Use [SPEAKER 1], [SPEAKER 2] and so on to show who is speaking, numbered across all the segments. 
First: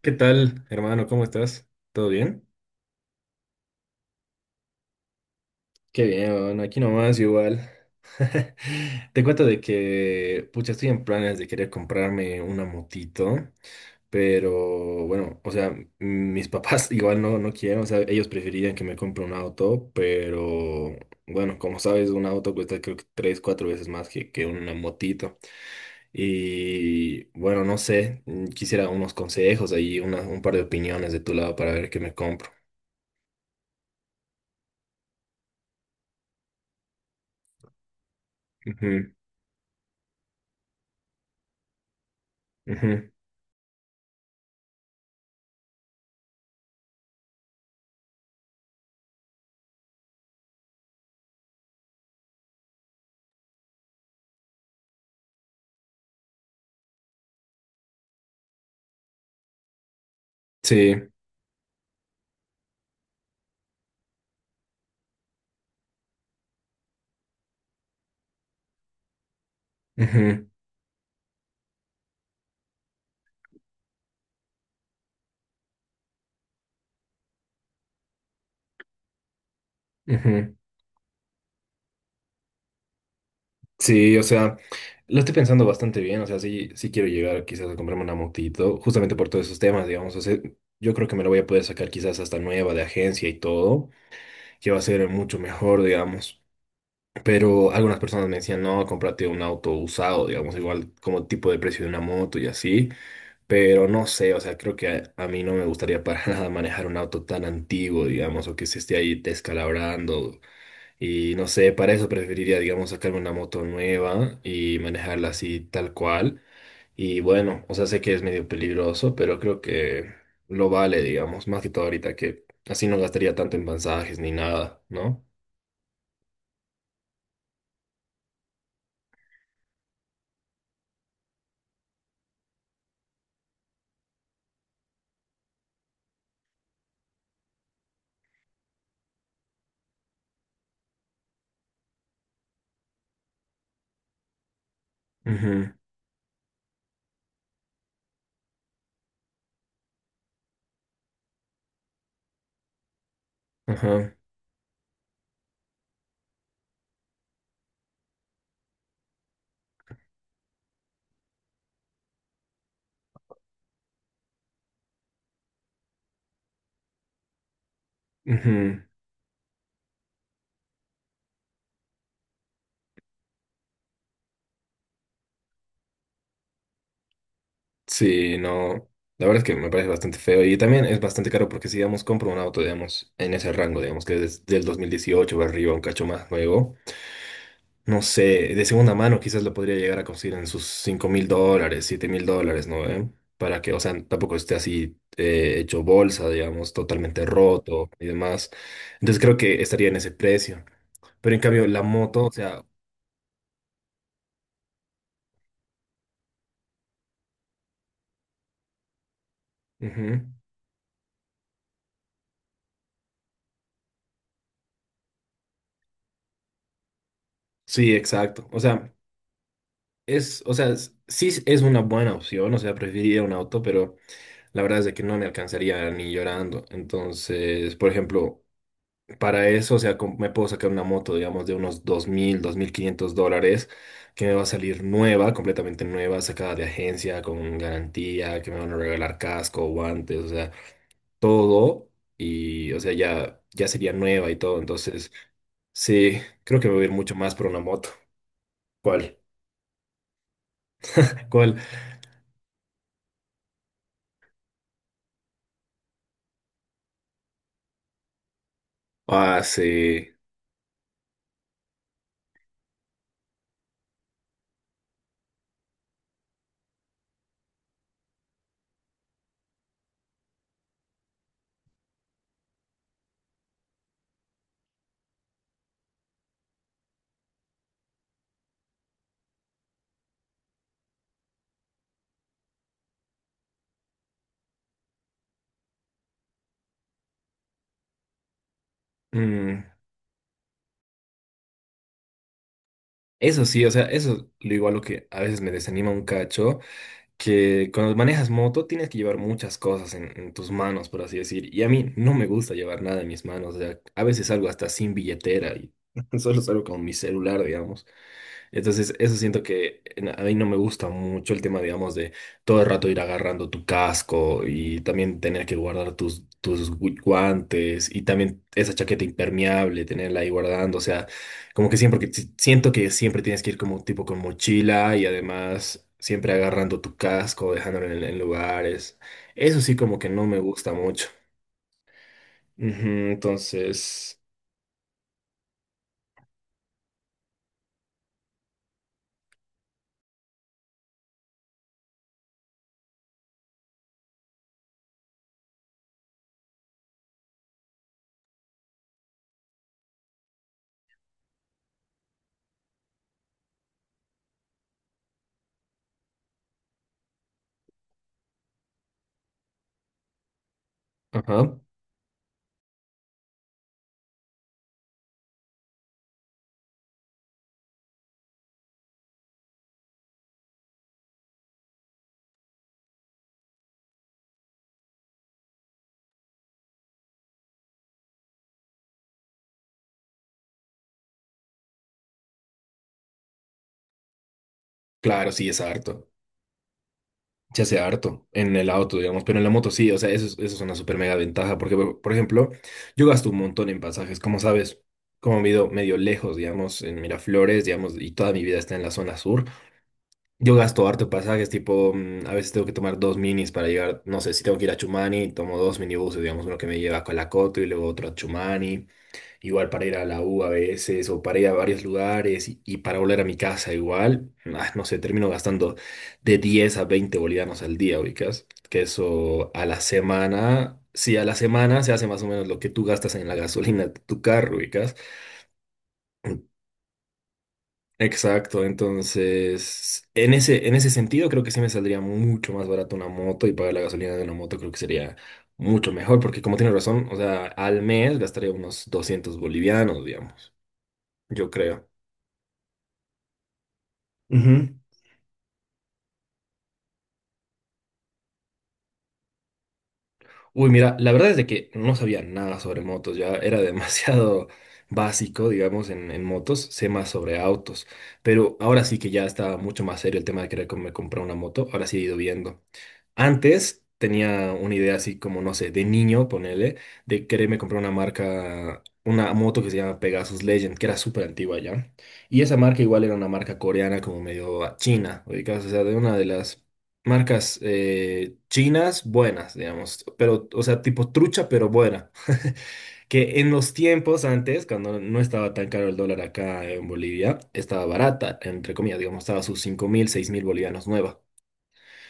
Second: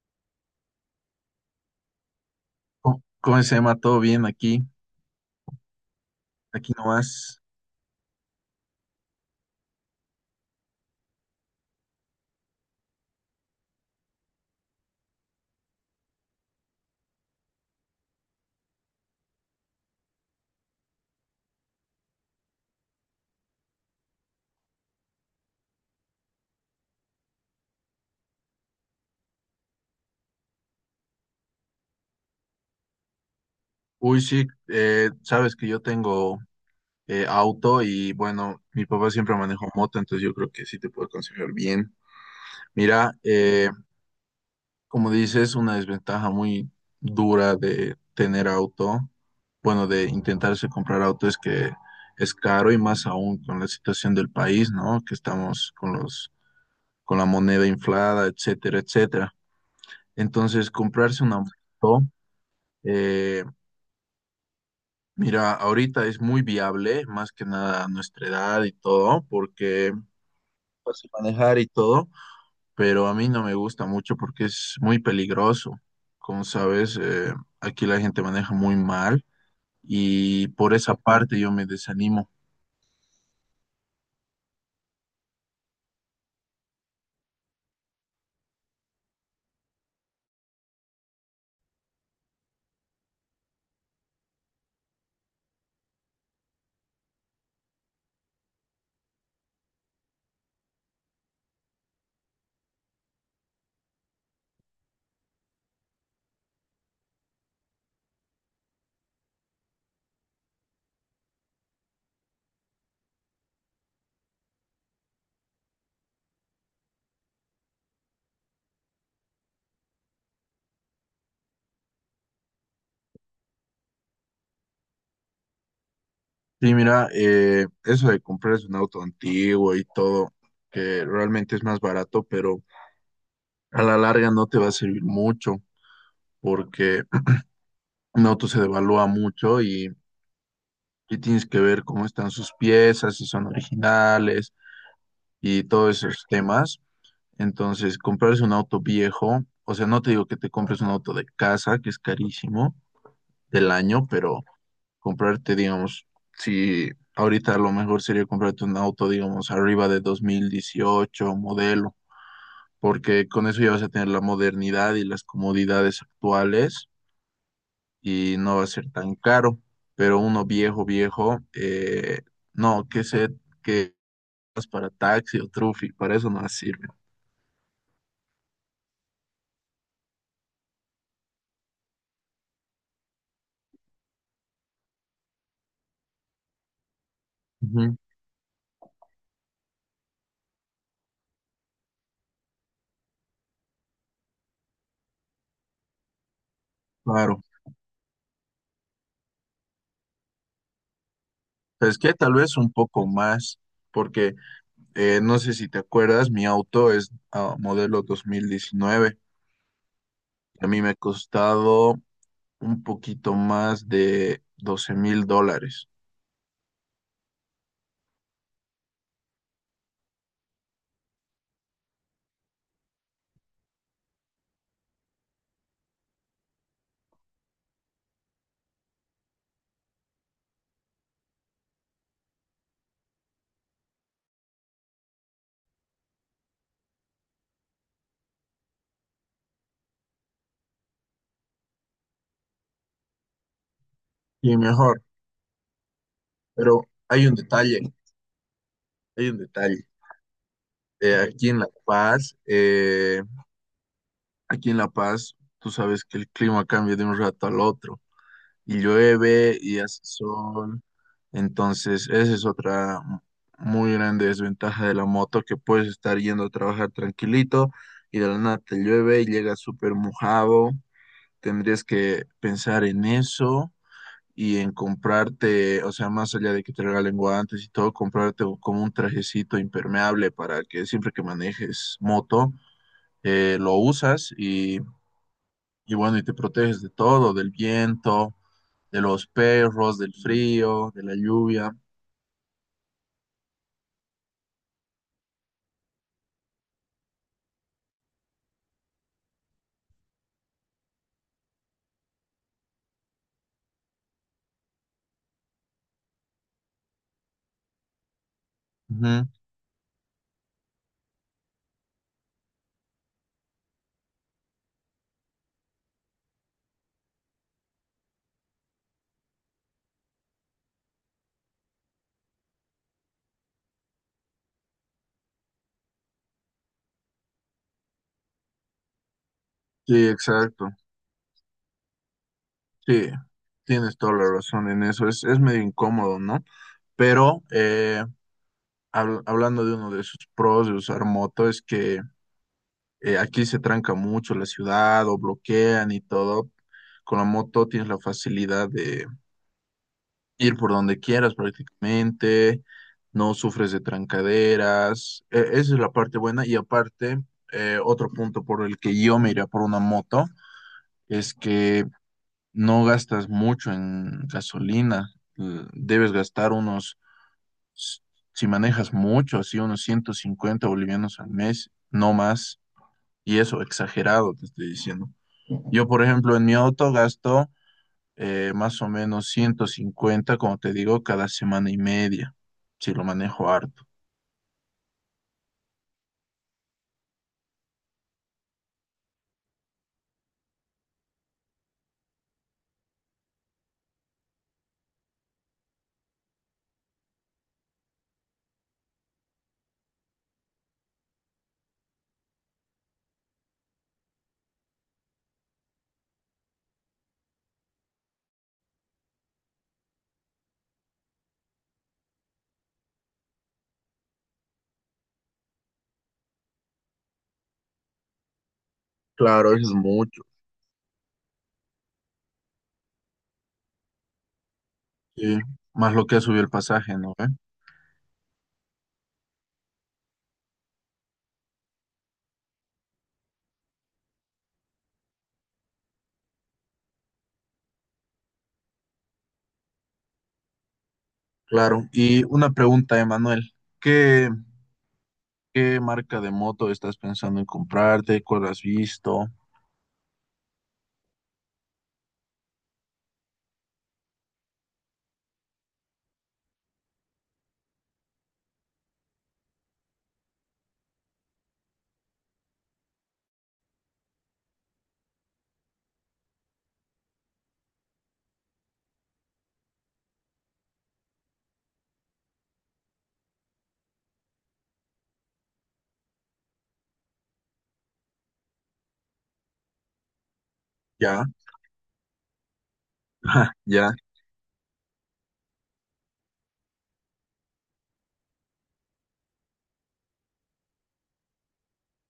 [SPEAKER 1] ¿Qué tal, hermano? ¿Cómo estás? ¿Todo bien?
[SPEAKER 2] ¿Cómo se llama? ¿Todo bien aquí?
[SPEAKER 1] Qué bien, bueno,
[SPEAKER 2] Aquí
[SPEAKER 1] aquí nomás
[SPEAKER 2] nomás.
[SPEAKER 1] igual. Te cuento de que, pucha, estoy en planes de querer comprarme una motito, pero bueno, o sea, mis papás igual no quieren, o sea, ellos preferirían que me compre un auto, pero bueno, como sabes, un auto cuesta creo que tres, cuatro veces más que una motito. Y bueno, no sé, quisiera unos consejos ahí, un par de opiniones de tu lado para ver qué me compro.
[SPEAKER 2] Uy, sí, sabes que yo tengo auto y bueno, mi papá siempre manejó moto, entonces yo creo que sí te puedo aconsejar bien.
[SPEAKER 1] Ujú,
[SPEAKER 2] Mira, como dices, una desventaja muy dura de tener auto, bueno, de intentarse comprar auto es que es caro y más aún con la situación del país, ¿no? Que estamos con con la moneda inflada, etcétera, etcétera. Entonces,
[SPEAKER 1] sí,
[SPEAKER 2] comprarse una moto. eh, Mira, ahorita es muy viable, más que nada a nuestra edad y todo, porque
[SPEAKER 1] ujú,
[SPEAKER 2] fácil manejar y todo, pero a mí no me gusta mucho porque es muy peligroso. Como sabes, aquí la gente maneja muy mal y
[SPEAKER 1] ujú.
[SPEAKER 2] por esa parte yo me desanimo.
[SPEAKER 1] Sí, o sea, lo estoy pensando bastante bien, o sea, sí quiero llegar quizás a comprarme una motito, justamente por todos esos temas, digamos, o sea, yo creo que me la voy a poder sacar quizás hasta nueva de agencia y todo, que va a ser mucho mejor, digamos, pero algunas personas me decían, no, cómprate un auto usado, digamos, igual como tipo de precio de una moto y así, pero no sé, o sea, creo que a mí no me gustaría para nada manejar un auto tan antiguo, digamos, o que se esté ahí descalabrando. Y no sé, para eso preferiría, digamos, sacarme una moto nueva y manejarla así tal cual. Y bueno, o sea, sé que es medio peligroso, pero creo que lo vale, digamos, más que todo ahorita, que así no gastaría tanto en pasajes ni nada, ¿no?
[SPEAKER 2] Sí, mira, eso de comprarse un auto antiguo y todo, que realmente es más barato, pero a la larga no te va a servir mucho porque un auto se devalúa mucho y tienes que ver cómo están sus piezas, si son originales y
[SPEAKER 1] Ujú,
[SPEAKER 2] todos esos temas. Entonces, comprarse un auto viejo, o sea, no te digo que te compres un auto de casa, que es carísimo del año,
[SPEAKER 1] ajá,
[SPEAKER 2] pero comprarte, digamos, si ahorita lo mejor sería comprarte un auto, digamos, arriba de 2018 modelo, porque con eso ya vas a tener la modernidad y las comodidades actuales y no va a
[SPEAKER 1] ujú.
[SPEAKER 2] ser tan caro, pero uno viejo, viejo, no, que se, pues, para taxi o trufi, para eso no las sirven.
[SPEAKER 1] Sí, no. La verdad es que me parece bastante feo y también es bastante caro porque si, digamos, compro un auto, digamos, en ese rango, digamos, que es del 2018 o arriba, un cacho más nuevo,
[SPEAKER 2] Ujú.
[SPEAKER 1] no sé, de segunda mano quizás lo podría llegar a conseguir en sus $5.000, $7.000, ¿no? ¿Eh? Para que, o sea, tampoco esté así hecho bolsa, digamos, totalmente
[SPEAKER 2] Claro,
[SPEAKER 1] roto y demás. Entonces creo que estaría en ese precio. Pero en cambio, la
[SPEAKER 2] pues que
[SPEAKER 1] moto, o
[SPEAKER 2] tal vez
[SPEAKER 1] sea,
[SPEAKER 2] un poco más, porque no sé si te acuerdas, mi auto es modelo 2019,
[SPEAKER 1] ujú,
[SPEAKER 2] a mí me ha costado un poquito más de $12.000.
[SPEAKER 1] sí, exacto. O sea, o sea, sí es una buena opción, o sea, preferiría un auto, pero la verdad es de que no me alcanzaría ni llorando. Entonces, por ejemplo, para eso, o sea, me puedo sacar una moto, digamos, de unos dos mil quinientos dólares, que me va a salir nueva, completamente nueva, sacada de agencia, con garantía, que me van a regalar casco, guantes, o sea, todo. Y, o sea, ya sería nueva y
[SPEAKER 2] Y
[SPEAKER 1] todo.
[SPEAKER 2] mejor,
[SPEAKER 1] Entonces, sí, creo que me voy
[SPEAKER 2] pero
[SPEAKER 1] a ir mucho
[SPEAKER 2] hay
[SPEAKER 1] más
[SPEAKER 2] un
[SPEAKER 1] por una moto.
[SPEAKER 2] detalle,
[SPEAKER 1] ¿Cuál?
[SPEAKER 2] hay un detalle. Aquí
[SPEAKER 1] ¿Cuál?
[SPEAKER 2] en La Paz, aquí en La Paz, tú sabes que el clima cambia de un rato al otro. Y
[SPEAKER 1] Ah,
[SPEAKER 2] llueve y hace
[SPEAKER 1] sí.
[SPEAKER 2] sol. Entonces, esa es otra muy grande desventaja de la moto, que puedes estar yendo a trabajar tranquilito y de la nada te llueve y llegas súper mojado. Tendrías que pensar en eso y en comprarte, o sea, más allá de que te regalen guantes y todo, como un trajecito impermeable para que siempre que manejes moto, lo usas y bueno, y te proteges de todo, del viento de los
[SPEAKER 1] Mm,
[SPEAKER 2] perros, del frío, de la lluvia.
[SPEAKER 1] Eso sí, o sea, eso es lo igual lo que a veces me desanima un cacho que cuando manejas moto tienes que llevar muchas cosas en tus manos, por así decir. Y a mí no me gusta llevar nada en mis manos. O sea, a veces salgo hasta sin billetera y solo salgo con mi celular, digamos. Entonces, eso
[SPEAKER 2] Ujú.
[SPEAKER 1] siento que a mí no me gusta mucho el tema, digamos, de todo el rato ir agarrando tu casco y también tener que guardar tus guantes y también esa chaqueta impermeable, tenerla ahí guardando. O sea, como que siempre, que siento que siempre tienes que ir como tipo con mochila y además siempre agarrando tu casco, dejándolo en lugares. Eso sí como
[SPEAKER 2] Sí,
[SPEAKER 1] que no me gusta
[SPEAKER 2] exacto.
[SPEAKER 1] mucho.
[SPEAKER 2] Sí,
[SPEAKER 1] Ujú,
[SPEAKER 2] tienes toda
[SPEAKER 1] entonces,
[SPEAKER 2] la razón en eso. Es medio incómodo, ¿no? Pero hablando de uno de sus pros de usar moto, es que aquí se tranca mucho la ciudad o bloquean y todo. Con la moto tienes la facilidad ir por donde quieras prácticamente, no sufres de trancaderas, esa es la parte buena y aparte, otro punto por el que yo me iría por una moto es
[SPEAKER 1] ajá,
[SPEAKER 2] que no gastas mucho en gasolina. Debes gastar unos, s- si manejas mucho, así unos 150 bolivianos al mes, no más, y eso exagerado te estoy diciendo. Yo, por ejemplo, en mi auto gasto más o menos 150 como te digo, cada semana y media, si lo manejo harto.
[SPEAKER 1] claro, sí, es harto. Se hace harto en el auto, digamos, pero en la moto sí, o sea, eso es una súper mega ventaja, porque, por ejemplo, yo gasto un montón en pasajes, como sabes, como vivo medio lejos, digamos, en Miraflores, digamos, y toda mi vida está en la zona sur, yo gasto harto en pasajes, tipo, a veces tengo que tomar dos minis para llegar, no sé, si tengo que ir a Chumani, tomo dos minibuses, digamos, uno que me lleva a Colacoto y luego otro a Chumani. Igual para ir a la U a veces o para ir a varios lugares y, para volver a mi casa igual, ah, no sé, termino gastando de 10 a 20 bolivianos al día, ubicas, que eso
[SPEAKER 2] Claro,
[SPEAKER 1] a
[SPEAKER 2] eso es
[SPEAKER 1] la
[SPEAKER 2] mucho.
[SPEAKER 1] semana, si a la semana se hace más o menos lo que tú gastas en la gasolina de tu carro, ubicas.
[SPEAKER 2] Sí, más lo que ha subido el pasaje, ¿no? ¿Ve?
[SPEAKER 1] Exacto, entonces en ese sentido creo que sí me saldría mucho más barato una moto y pagar la gasolina de una moto creo que sería mucho mejor, porque como tienes razón, o sea, al mes gastaría unos 200 bolivianos, digamos, yo creo.
[SPEAKER 2] Claro. Y una pregunta, Emanuel. ¿Qué,
[SPEAKER 1] Ujú.
[SPEAKER 2] ¿qué marca de moto estás pensando en comprarte? ¿Cuál has visto?
[SPEAKER 1] Uy, mira, la verdad es de que no sabía nada sobre motos, ya era demasiado básico, digamos, en motos, sé más sobre autos, pero ahora sí que ya está mucho más serio el tema de querer comprar una moto, ahora sí he ido viendo. Antes tenía una idea así como, no sé, de niño, ponele, de quererme comprar una marca, una moto que se llama Pegasus Legend, que era súper antigua ya. Y esa marca igual era una marca coreana como medio china, ubicás, o sea, de una de las marcas chinas buenas, digamos, pero, o sea, tipo
[SPEAKER 2] Ya.
[SPEAKER 1] trucha, pero buena. Que en los
[SPEAKER 2] Ya.
[SPEAKER 1] tiempos antes, cuando no estaba tan caro el dólar acá en Bolivia, estaba barata, entre comillas, digamos, estaba a sus 5.000, 6.000 bolivianos nuevas.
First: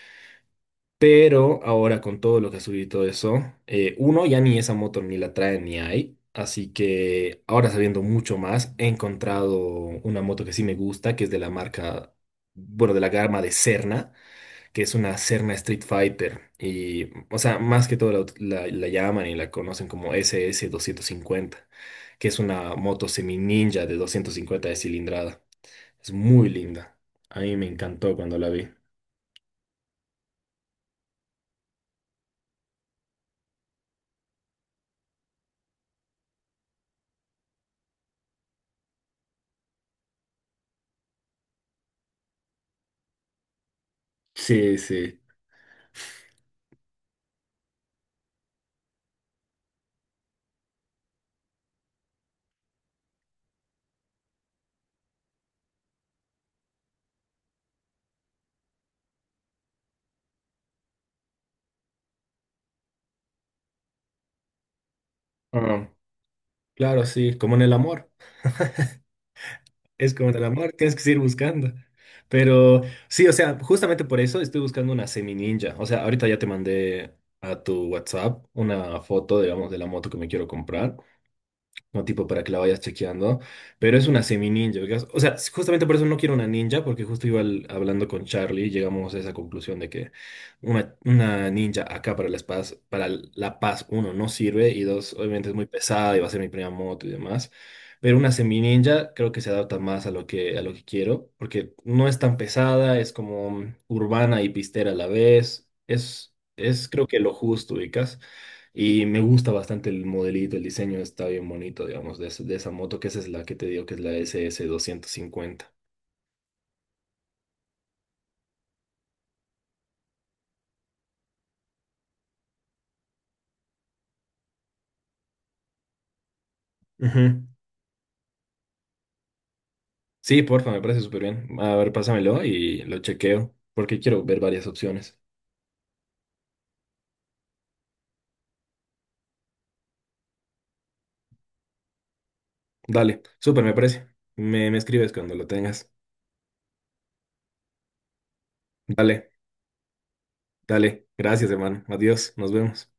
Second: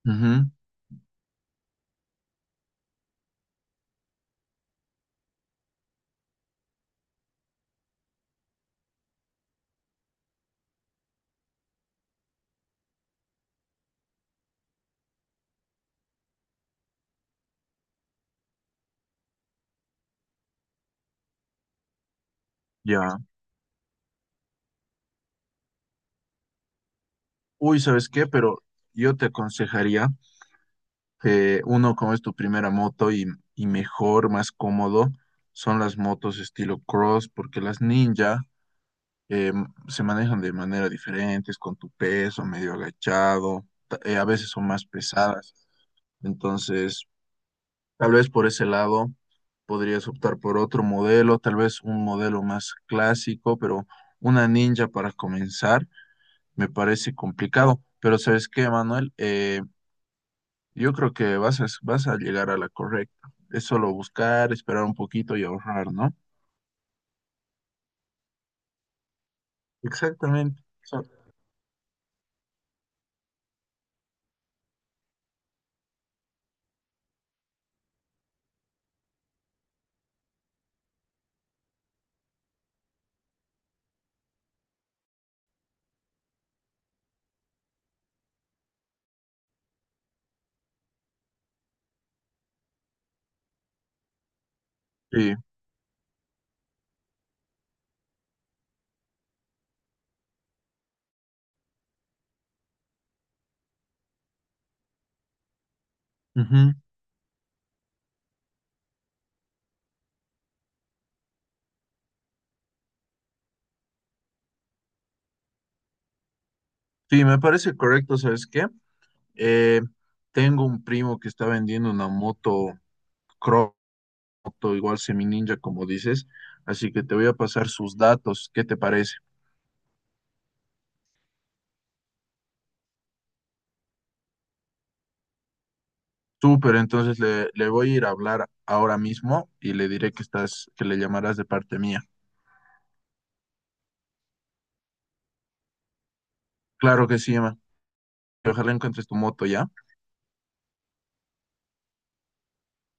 [SPEAKER 2] Ujú,
[SPEAKER 1] Pero ahora con todo lo que ha subido y todo eso, uno ya ni esa moto ni la trae ni hay. Así que ahora sabiendo mucho más, he encontrado una moto que sí me gusta, que es de la marca, bueno, de la gama de Serna, que es una Serna Street Fighter. Y, o sea, más que todo la llaman y la conocen como SS 50, que es una moto
[SPEAKER 2] ya.
[SPEAKER 1] semi ninja de 250 de cilindrada. Es muy linda. A mí me
[SPEAKER 2] Uy, ¿sabes
[SPEAKER 1] encantó
[SPEAKER 2] qué?
[SPEAKER 1] cuando la
[SPEAKER 2] Pero
[SPEAKER 1] vi.
[SPEAKER 2] yo te aconsejaría que uno, como es tu primera moto, y mejor, más cómodo, son las motos estilo cross, porque las ninja eh, se manejan de manera diferentes, con tu peso, medio agachado, a veces son
[SPEAKER 1] Sí,
[SPEAKER 2] más
[SPEAKER 1] sí.
[SPEAKER 2] pesadas. Entonces, tal vez por ese lado podrías optar por otro modelo, tal vez un modelo más clásico, pero una ninja para comenzar me parece complicado. Pero ¿sabes qué, Manuel? Yo creo que vas a llegar a la correcta. Es solo buscar, esperar un poquito y ahorrar, ¿no?
[SPEAKER 1] Claro, sí, como en el amor. Es como en el
[SPEAKER 2] Exactamente.
[SPEAKER 1] amor, tienes que
[SPEAKER 2] So-
[SPEAKER 1] seguir buscando. Pero sí, o sea, justamente por eso estoy buscando una semi ninja. O sea, ahorita ya te mandé a tu WhatsApp una foto, digamos, de la moto que me quiero comprar, no tipo para que la vayas chequeando, pero es una semi ninja, ¿ubicas? O sea, justamente por eso no quiero una ninja, porque justo iba hablando con Charlie y llegamos a esa conclusión de que una ninja acá para La Paz, para La Paz, uno, no sirve y dos,
[SPEAKER 2] Sí.
[SPEAKER 1] obviamente es muy pesada y va a ser mi primera moto y demás. Pero una semi ninja creo que se adapta más a lo que quiero, porque no es tan pesada, es como urbana y pistera a la vez. Es,
[SPEAKER 2] Ujú.
[SPEAKER 1] es creo que lo justo, ubicas. Y me gusta bastante el modelito, el diseño está bien bonito, digamos, de, de esa moto, que esa es la que te digo, que es la S SS250.
[SPEAKER 2] Sí, me parece correcto, ¿sabes qué? Eh, tengo un primo que está vendiendo una moto Croto, igual semi ninja, como dices, así que te voy a
[SPEAKER 1] Ujú.
[SPEAKER 2] pasar sus datos. ¿Qué te parece?
[SPEAKER 1] Sí, porfa, me parece súper bien. A ver, pásamelo y lo chequeo, porque quiero ver varias opciones.
[SPEAKER 2] Súper, entonces le voy a ir a hablar ahora mismo y le diré que estás, que le llamarás de parte mía.
[SPEAKER 1] Dale, súper, me parece. Me escribes cuando lo tengas.
[SPEAKER 2] Claro que sí, Emma. Ojalá encuentres tu
[SPEAKER 1] Dale,
[SPEAKER 2] moto ya.
[SPEAKER 1] dale. Gracias, hermano. Adiós, nos vemos.